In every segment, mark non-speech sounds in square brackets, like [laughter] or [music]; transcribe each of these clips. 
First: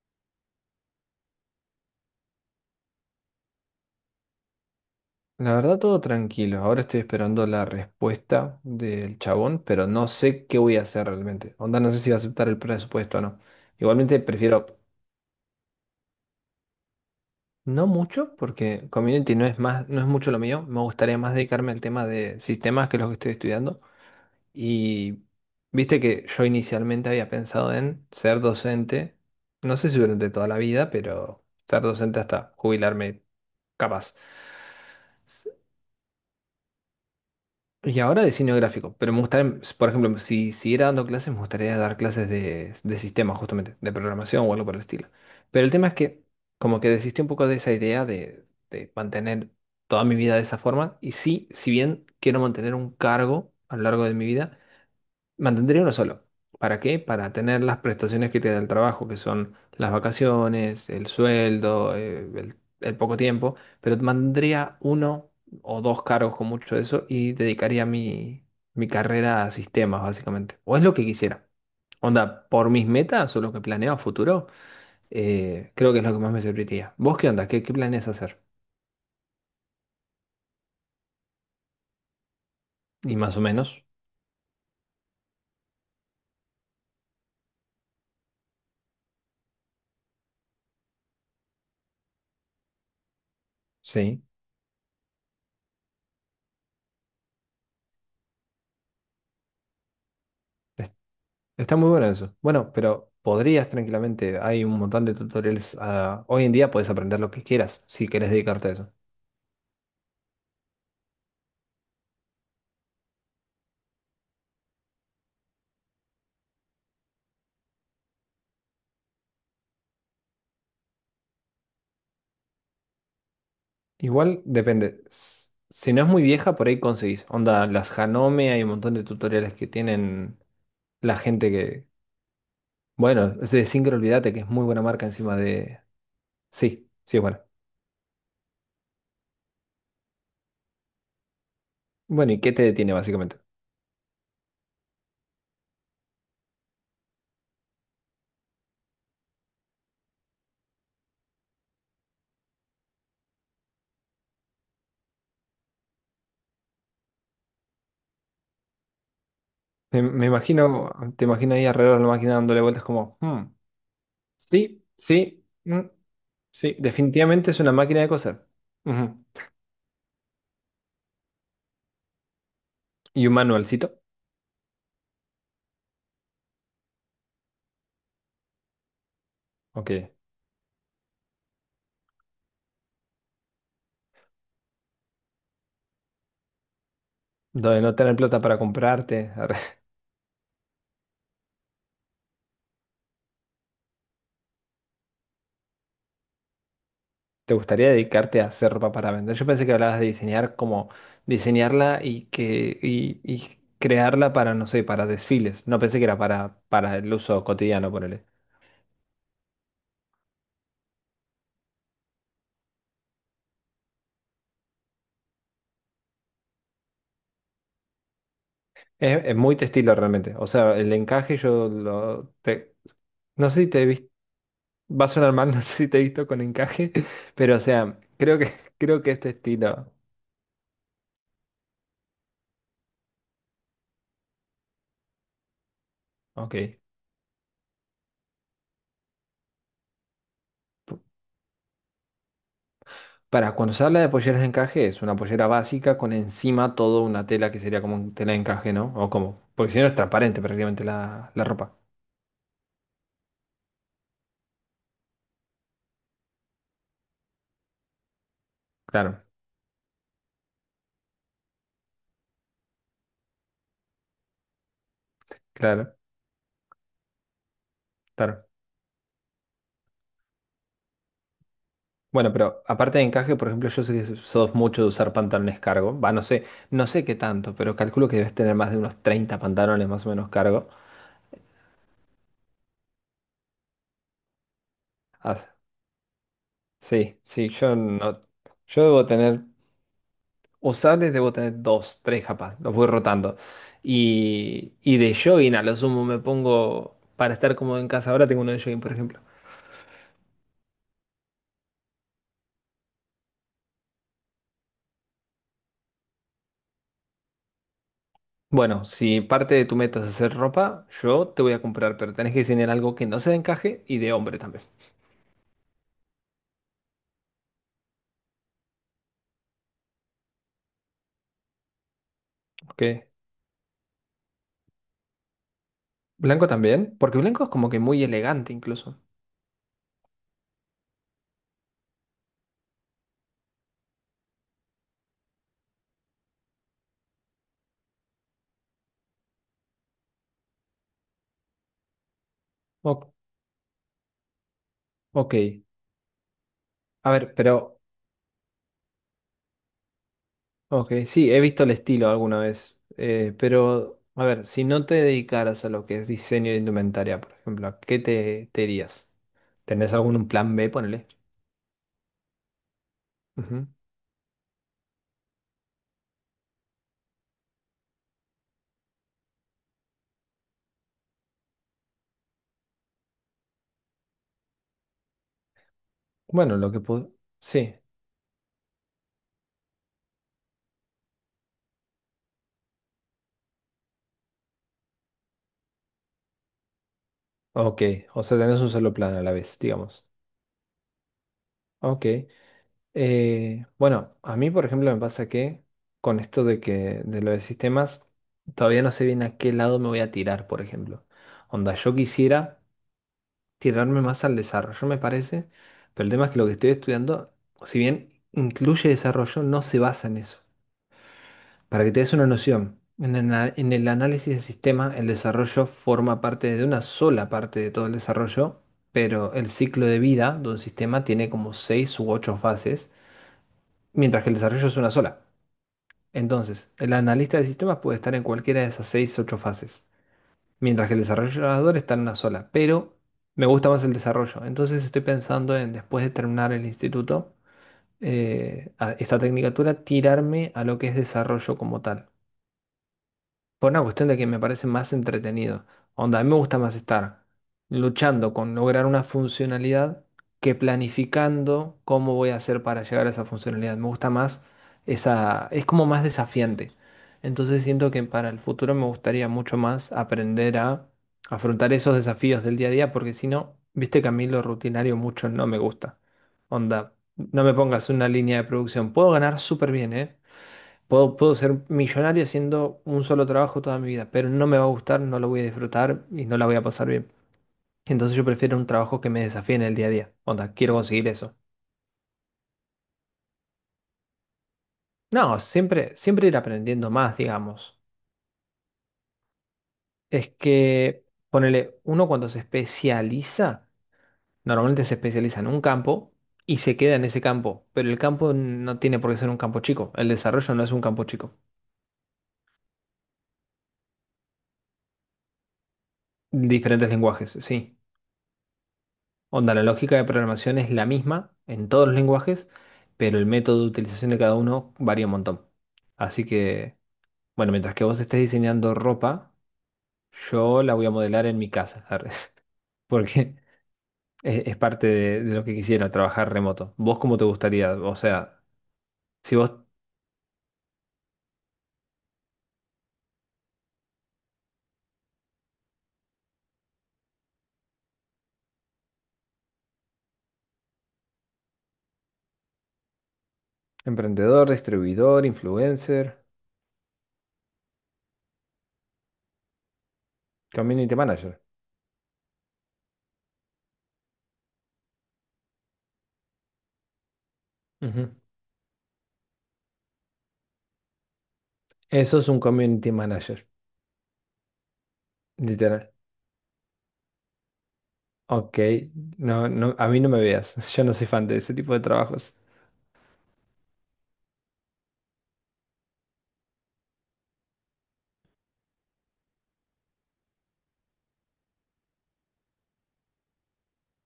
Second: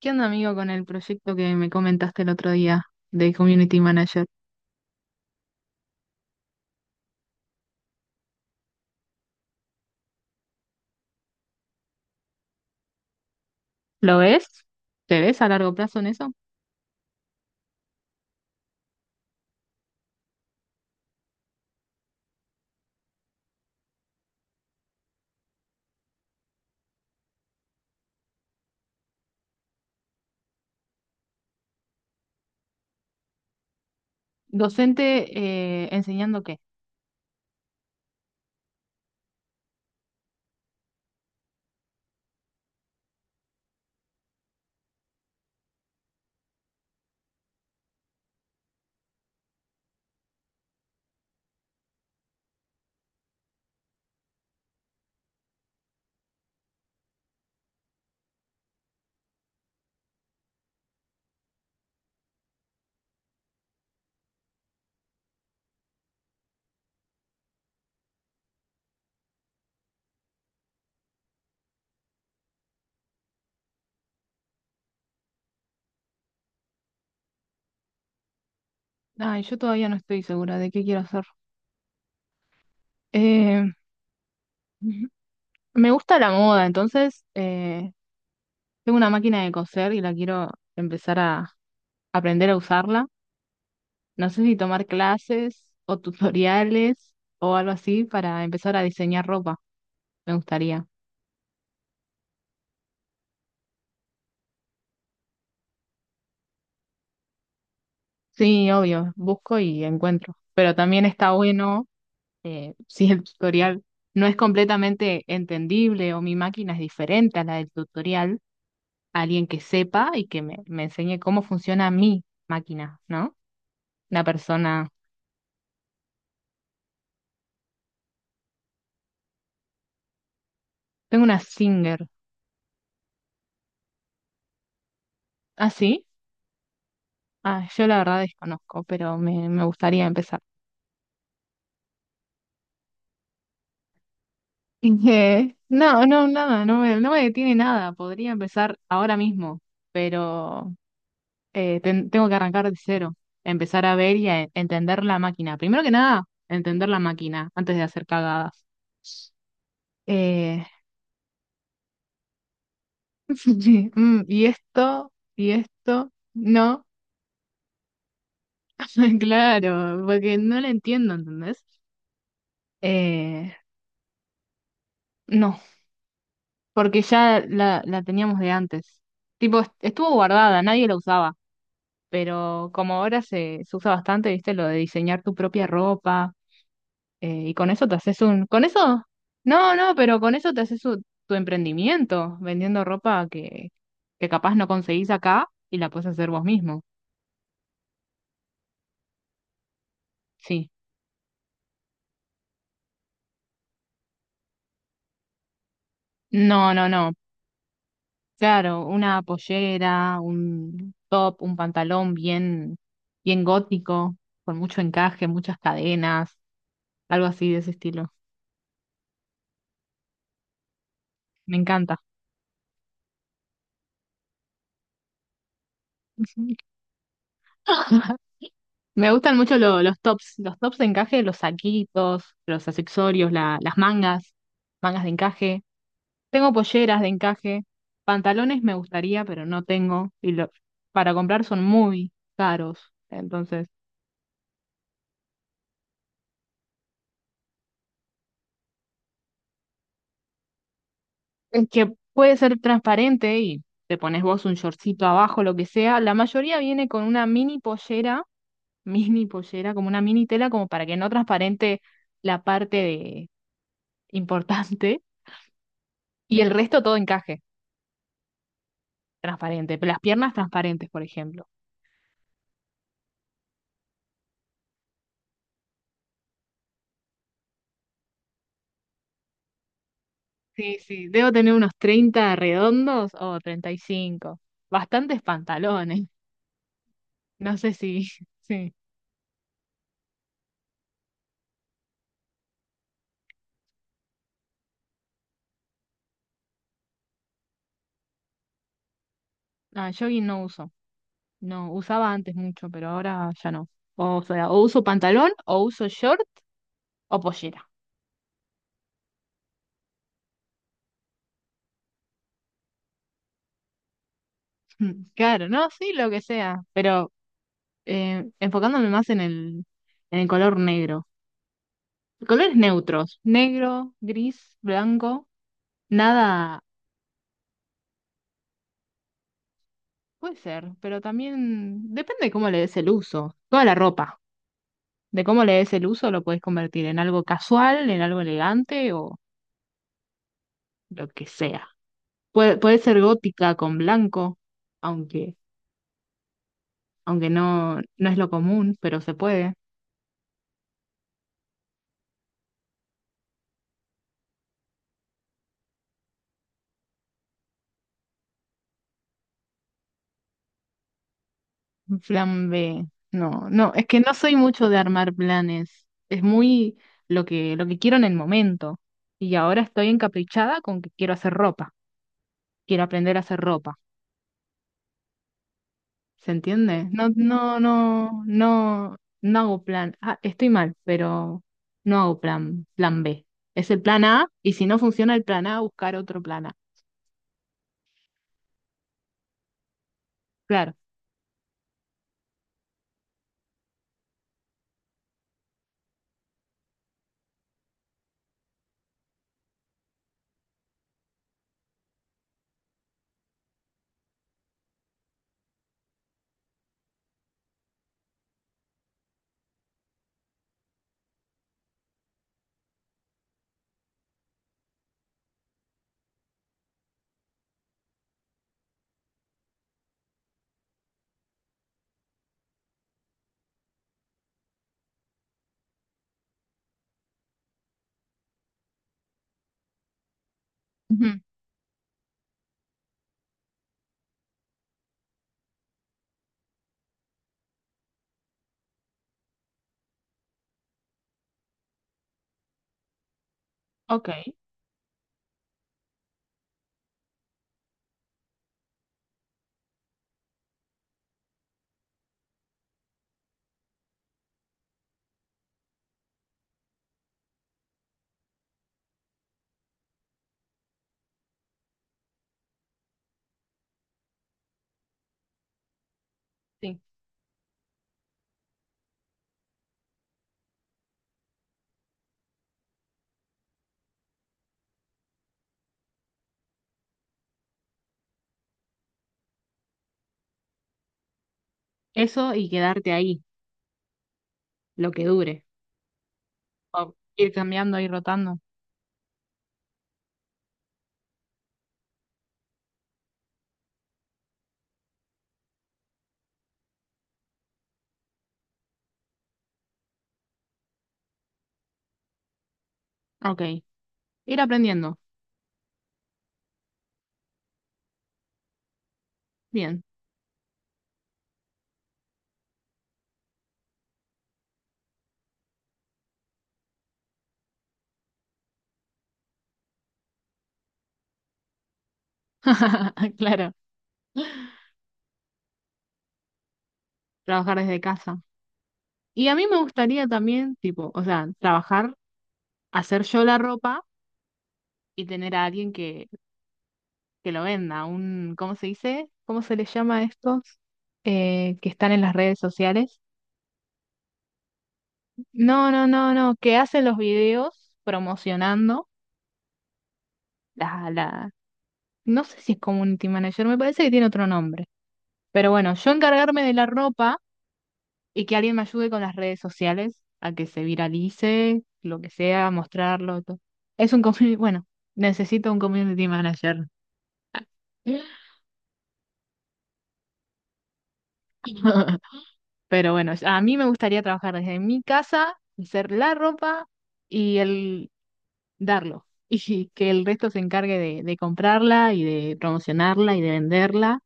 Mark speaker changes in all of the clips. Speaker 1: ¿Qué onda, amigo, con el proyecto que me comentaste el otro día de Community Manager?
Speaker 2: La verdad, todo tranquilo. Ahora estoy esperando la respuesta del chabón, pero no sé qué voy a hacer realmente. Onda, no sé si va a aceptar el presupuesto o no.
Speaker 1: ¿Lo
Speaker 2: Igualmente
Speaker 1: ves?
Speaker 2: prefiero
Speaker 1: ¿Te ves a largo plazo en eso?
Speaker 2: no mucho, porque community no es mucho lo mío. Me gustaría más dedicarme al tema de sistemas, que es lo que estoy estudiando. Y viste que yo inicialmente había pensado en ser docente, no sé si durante toda la vida, pero ser docente hasta jubilarme capaz.
Speaker 1: ¿Docente enseñando qué?
Speaker 2: Y ahora diseño gráfico, pero me gustaría, por ejemplo, si siguiera dando clases, me gustaría dar clases de sistemas, justamente, de programación o algo por el estilo. Pero el tema es que como que desistí un poco de esa idea de mantener toda mi vida de esa forma. Y sí, si bien quiero mantener un cargo a lo largo de mi vida, mantendría uno solo. ¿Para qué? Para tener las prestaciones que te da el trabajo, que son las vacaciones, el sueldo, el poco tiempo, pero mantendría uno o dos cargos con mucho de eso y dedicaría mi, mi carrera a sistemas, básicamente. O es lo que quisiera. Onda, por mis metas o lo que planeo a futuro, creo que es lo que más me serviría. ¿Vos qué onda? ¿Qué, qué planeas hacer?
Speaker 1: Ay, yo todavía no estoy segura de qué quiero hacer.
Speaker 2: Y más o
Speaker 1: Eh,
Speaker 2: menos,
Speaker 1: [laughs] me gusta la moda, entonces tengo una máquina de coser y la quiero empezar a aprender a usarla.
Speaker 2: sí.
Speaker 1: No sé si tomar clases o tutoriales o algo así para empezar a diseñar ropa. Me gustaría.
Speaker 2: Está muy bueno eso. Bueno, pero podrías tranquilamente, hay un montón de tutoriales. Ah, hoy en día puedes aprender lo que quieras si querés dedicarte
Speaker 1: Sí,
Speaker 2: a eso.
Speaker 1: obvio, busco y encuentro. Pero también está bueno. [laughs] Si el tutorial no es completamente entendible o mi máquina es diferente a la del tutorial, alguien que sepa y que me enseñe cómo funciona mi máquina, ¿no? Una
Speaker 2: Igual
Speaker 1: persona,
Speaker 2: depende. Si no es muy vieja, por ahí conseguís. Onda, las Hanome, hay un montón de tutoriales que tienen la
Speaker 1: tengo una
Speaker 2: gente que.
Speaker 1: Singer.
Speaker 2: Bueno, es de Singer, olvídate que es muy buena marca encima
Speaker 1: ¿Ah,
Speaker 2: de.
Speaker 1: sí?
Speaker 2: Sí, sí es buena.
Speaker 1: Ah, yo la verdad desconozco, pero me gustaría empezar. [laughs]
Speaker 2: Bueno, ¿y qué te detiene básicamente?
Speaker 1: No, no, nada, no me detiene nada, podría empezar ahora mismo, pero tengo que arrancar de cero, empezar a ver y a entender la máquina. Primero que nada, entender la máquina antes de hacer cagadas.
Speaker 2: Me
Speaker 1: Eh,
Speaker 2: imagino, te imagino ahí alrededor de la máquina dándole vueltas como, "Hmm,
Speaker 1: [laughs] sí,
Speaker 2: sí, sí,
Speaker 1: y
Speaker 2: mm,
Speaker 1: esto,
Speaker 2: sí,
Speaker 1: no.
Speaker 2: definitivamente es una máquina de coser".
Speaker 1: [laughs]
Speaker 2: Ujú.
Speaker 1: Claro, porque no la entiendo, ¿entendés?
Speaker 2: ¿Y un
Speaker 1: Eh,
Speaker 2: manualcito?
Speaker 1: no, porque ya la teníamos de antes. Tipo,
Speaker 2: Ok.
Speaker 1: estuvo guardada, nadie la usaba, pero como ahora se usa bastante, ¿viste? Lo de diseñar tu propia ropa. Y con
Speaker 2: Donde
Speaker 1: eso te
Speaker 2: no tener
Speaker 1: haces
Speaker 2: plata
Speaker 1: un...
Speaker 2: para
Speaker 1: ¿Con eso?
Speaker 2: comprarte. Arre.
Speaker 1: No,
Speaker 2: [laughs]
Speaker 1: no, pero con eso te haces tu emprendimiento, vendiendo ropa que capaz no conseguís acá y la puedes hacer vos mismo.
Speaker 2: ¿Te gustaría dedicarte a hacer ropa para vender? Yo pensé que hablabas de diseñar
Speaker 1: Sí.
Speaker 2: como diseñarla y y crearla para, no sé, para desfiles. No pensé que era
Speaker 1: No, no,
Speaker 2: para
Speaker 1: no.
Speaker 2: el uso cotidiano, ponele.
Speaker 1: Claro, una pollera, un top, un pantalón bien, bien gótico, con mucho encaje, muchas cadenas, algo así de ese estilo.
Speaker 2: Es muy textil realmente. O sea, el encaje
Speaker 1: Me encanta.
Speaker 2: no sé si te. Va a sonar mal, [laughs] no sé si te he visto con encaje, pero o sea,
Speaker 1: [laughs]
Speaker 2: creo que, [laughs] creo
Speaker 1: Me
Speaker 2: que este
Speaker 1: gustan mucho
Speaker 2: estilo,
Speaker 1: los tops de encaje, los saquitos, los accesorios, las mangas, mangas de encaje. Tengo
Speaker 2: ok.
Speaker 1: polleras de encaje, pantalones me gustaría, pero no tengo. Y para comprar son muy caros.
Speaker 2: Para
Speaker 1: Entonces,
Speaker 2: cuando se habla de polleras de encaje, es una pollera básica con encima toda una tela que sería como un tela de encaje, ¿no? O como, porque si no es transparente prácticamente la, la
Speaker 1: el
Speaker 2: ropa.
Speaker 1: que puede ser transparente y te pones vos un shortcito abajo, lo que sea, la mayoría viene con una mini pollera, [laughs]
Speaker 2: Claro,
Speaker 1: mini pollera, como una mini tela, como para que no transparente la parte de importante
Speaker 2: claro,
Speaker 1: y el resto todo encaje,
Speaker 2: claro.
Speaker 1: transparente. Pero las piernas transparentes, por ejemplo.
Speaker 2: Bueno, pero aparte de encaje, por ejemplo, yo sé que sos mucho de usar pantalones cargo. Va, no sé, no sé qué tanto, pero calculo que debes tener más de unos 30 pantalones más o menos cargo.
Speaker 1: Sí, sí, debo tener unos 30 redondos o 35. Bastantes
Speaker 2: Ah,
Speaker 1: pantalones.
Speaker 2: sí, sí,
Speaker 1: No sé
Speaker 2: yo
Speaker 1: si, [laughs]
Speaker 2: no,
Speaker 1: sí.
Speaker 2: yo debo tener. Usables debo tener dos, tres capaz, los voy rotando. Y de jogging a lo sumo me pongo, para estar cómodo en casa ahora tengo uno de jogging, por ejemplo.
Speaker 1: Ah, jogging no uso. No, usaba antes mucho, pero ahora ya no. O sea, o uso pantalón, o uso short, o pollera. [laughs]
Speaker 2: Bueno, si parte de tu meta es hacer ropa, yo te voy a comprar, pero tenés que diseñar algo que no sea de encaje y de hombre también,
Speaker 1: Mm, claro, no, sí, lo que sea. Pero enfocándome más en el color negro. Colores
Speaker 2: ¿ok?
Speaker 1: neutros. Negro, gris, blanco.
Speaker 2: Blanco
Speaker 1: Nada.
Speaker 2: también, porque blanco es como que muy elegante incluso.
Speaker 1: Puede ser, pero también depende de cómo le des el uso. Toda la ropa. De cómo le des el uso lo puedes convertir en algo casual, en algo elegante o lo que sea. Puede ser
Speaker 2: O-
Speaker 1: gótica con blanco,
Speaker 2: ok,
Speaker 1: aunque,
Speaker 2: a
Speaker 1: aunque
Speaker 2: ver,
Speaker 1: no,
Speaker 2: pero,
Speaker 1: no es lo común, pero se puede.
Speaker 2: ok, sí, he visto el estilo alguna vez, pero, a ver, si no te dedicaras a lo que es diseño de indumentaria, por ejemplo, ¿a qué te, te irías? ¿Tenés algún plan B, ponele?
Speaker 1: Un plan B. No,
Speaker 2: Ujú.
Speaker 1: no, es que no soy mucho de armar planes. Es muy lo que quiero en el momento. Y ahora estoy encaprichada con que quiero hacer ropa. Quiero aprender a hacer ropa. ¿Se
Speaker 2: Bueno, lo que
Speaker 1: entiende? No,
Speaker 2: puedo.
Speaker 1: no,
Speaker 2: Sí,
Speaker 1: no, no, no hago plan. Ah, estoy mal, pero no hago plan B. Es el plan A, y si no funciona el plan A, buscar otro plan A.
Speaker 2: ok. O sea, tenés un solo plan a la vez, digamos.
Speaker 1: Claro.
Speaker 2: Ok. Bueno, a mí, por ejemplo, me pasa que con esto de lo de sistemas, todavía no sé bien a qué lado me voy a tirar, por ejemplo. Onda, yo quisiera tirarme más al desarrollo, me parece, pero el tema es que lo que estoy estudiando, si bien incluye desarrollo, no se basa en eso. Para que te des una noción, en el, en el análisis de sistema, el desarrollo forma parte de una sola parte de todo el desarrollo, pero el ciclo de vida de un sistema tiene como seis u ocho fases, mientras que el desarrollo es una sola. Entonces, el analista de sistemas puede estar en cualquiera de esas seis u ocho fases, mientras que el
Speaker 1: Ujú.
Speaker 2: desarrollador está en una sola, pero me gusta más el desarrollo. Entonces, estoy pensando en, después de terminar el instituto, esta tecnicatura, tirarme a lo que es desarrollo como tal. Por una
Speaker 1: Ok.
Speaker 2: cuestión de que me parece más entretenido. Onda, a mí me gusta más estar luchando con lograr una funcionalidad que planificando cómo voy a hacer para llegar a esa funcionalidad. Me gusta más esa, es como más desafiante. Entonces siento que para el futuro me gustaría mucho más aprender a afrontar esos desafíos del día a día, porque si no, viste que a mí lo rutinario mucho no me gusta.
Speaker 1: Sí.
Speaker 2: Onda, no me pongas una línea de producción. Puedo ganar súper bien, ¿eh? Puedo, puedo ser millonario haciendo un solo trabajo toda mi vida, pero no me va a gustar, no lo voy a disfrutar y no la voy a pasar bien. Entonces yo prefiero un trabajo que me desafíe en el día a día. Onda, quiero conseguir eso.
Speaker 1: Eso y quedarte ahí, lo que
Speaker 2: No,
Speaker 1: dure.
Speaker 2: siempre, siempre ir
Speaker 1: O
Speaker 2: aprendiendo más,
Speaker 1: ir cambiando,
Speaker 2: digamos.
Speaker 1: ir rotando.
Speaker 2: Es que, ponele, uno cuando se especializa, normalmente se especializa en un campo y se queda en ese campo, pero el campo no tiene por qué ser un campo chico. El desarrollo no es un campo chico.
Speaker 1: Ok. Ir aprendiendo.
Speaker 2: Diferentes lenguajes, sí. Onda, la
Speaker 1: Bien.
Speaker 2: lógica de programación es la misma en todos los lenguajes, pero el método de utilización de cada uno varía un montón. Así que, bueno, mientras que vos estés diseñando ropa, yo la voy a modelar en mi casa, arre, [laughs]
Speaker 1: [laughs]
Speaker 2: porque
Speaker 1: Claro.
Speaker 2: es parte de lo que quisiera, trabajar remoto. ¿Vos cómo te
Speaker 1: Trabajar
Speaker 2: gustaría?
Speaker 1: desde
Speaker 2: O
Speaker 1: casa.
Speaker 2: sea,
Speaker 1: Y
Speaker 2: si
Speaker 1: a mí
Speaker 2: vos,
Speaker 1: me gustaría también, tipo, o sea, trabajar, hacer yo la ropa y tener a alguien que lo venda. ¿Cómo se dice? ¿Cómo se les llama a estos que están en las redes sociales?
Speaker 2: emprendedor, distribuidor,
Speaker 1: No, no, no,
Speaker 2: influencer,
Speaker 1: no. Que hacen los videos promocionando la,
Speaker 2: community
Speaker 1: la...
Speaker 2: manager.
Speaker 1: No sé si es community manager, me parece que tiene otro nombre. Pero bueno, yo encargarme de la ropa
Speaker 2: Ujú.
Speaker 1: y que alguien me ayude con las redes sociales a que se viralice, lo que
Speaker 2: Eso es un
Speaker 1: sea,
Speaker 2: community
Speaker 1: mostrarlo, todo.
Speaker 2: manager,
Speaker 1: Es un community, [laughs] bueno, necesito un
Speaker 2: literal.
Speaker 1: community manager.
Speaker 2: Ok, no, no, a mí no me veas, [laughs] yo no soy fan de ese tipo de trabajos.
Speaker 1: [laughs] Pero bueno, a mí me gustaría trabajar desde mi casa, hacer la ropa y el darlo. [laughs] Y que el resto se encargue de comprarla y de promocionarla y de venderla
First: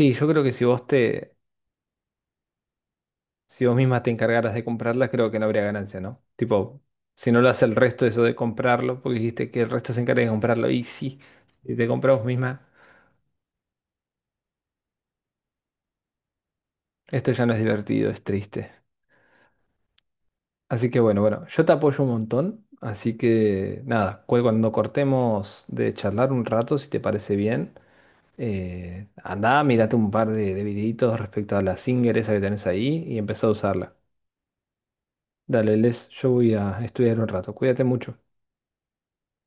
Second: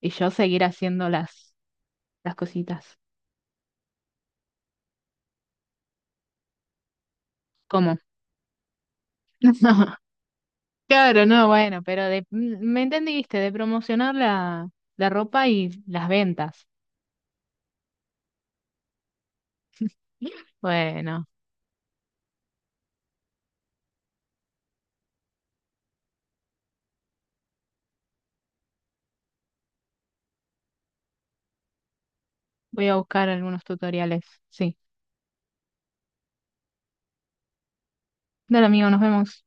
Speaker 1: y
Speaker 2: yo
Speaker 1: yo
Speaker 2: creo que
Speaker 1: seguir
Speaker 2: si vos
Speaker 1: haciendo
Speaker 2: te,
Speaker 1: las cositas.
Speaker 2: si vos misma te encargaras de comprarlas, creo que no habría ganancia, ¿no? Tipo, si no lo hace el
Speaker 1: ¿Cómo?
Speaker 2: resto eso de comprarlo, porque dijiste que el resto se
Speaker 1: [laughs]
Speaker 2: encarga de comprarlo, y sí,
Speaker 1: Claro, no,
Speaker 2: si
Speaker 1: bueno,
Speaker 2: te
Speaker 1: pero
Speaker 2: compras vos misma,
Speaker 1: me entendiste, de promocionar la ropa y las ventas.
Speaker 2: esto ya no es divertido, es triste. Así que bueno,
Speaker 1: Bueno,
Speaker 2: bueno, yo te apoyo un montón, así que nada, cuando cortemos de charlar un rato, si te parece bien, andá, mírate un par de videitos respecto a la Singer esa que tenés
Speaker 1: voy a
Speaker 2: ahí y
Speaker 1: buscar
Speaker 2: empezá a
Speaker 1: algunos
Speaker 2: usarla.
Speaker 1: tutoriales. Sí.
Speaker 2: Dale, Les, yo voy a estudiar un rato, cuídate mucho.
Speaker 1: Dale, amigo, nos vemos.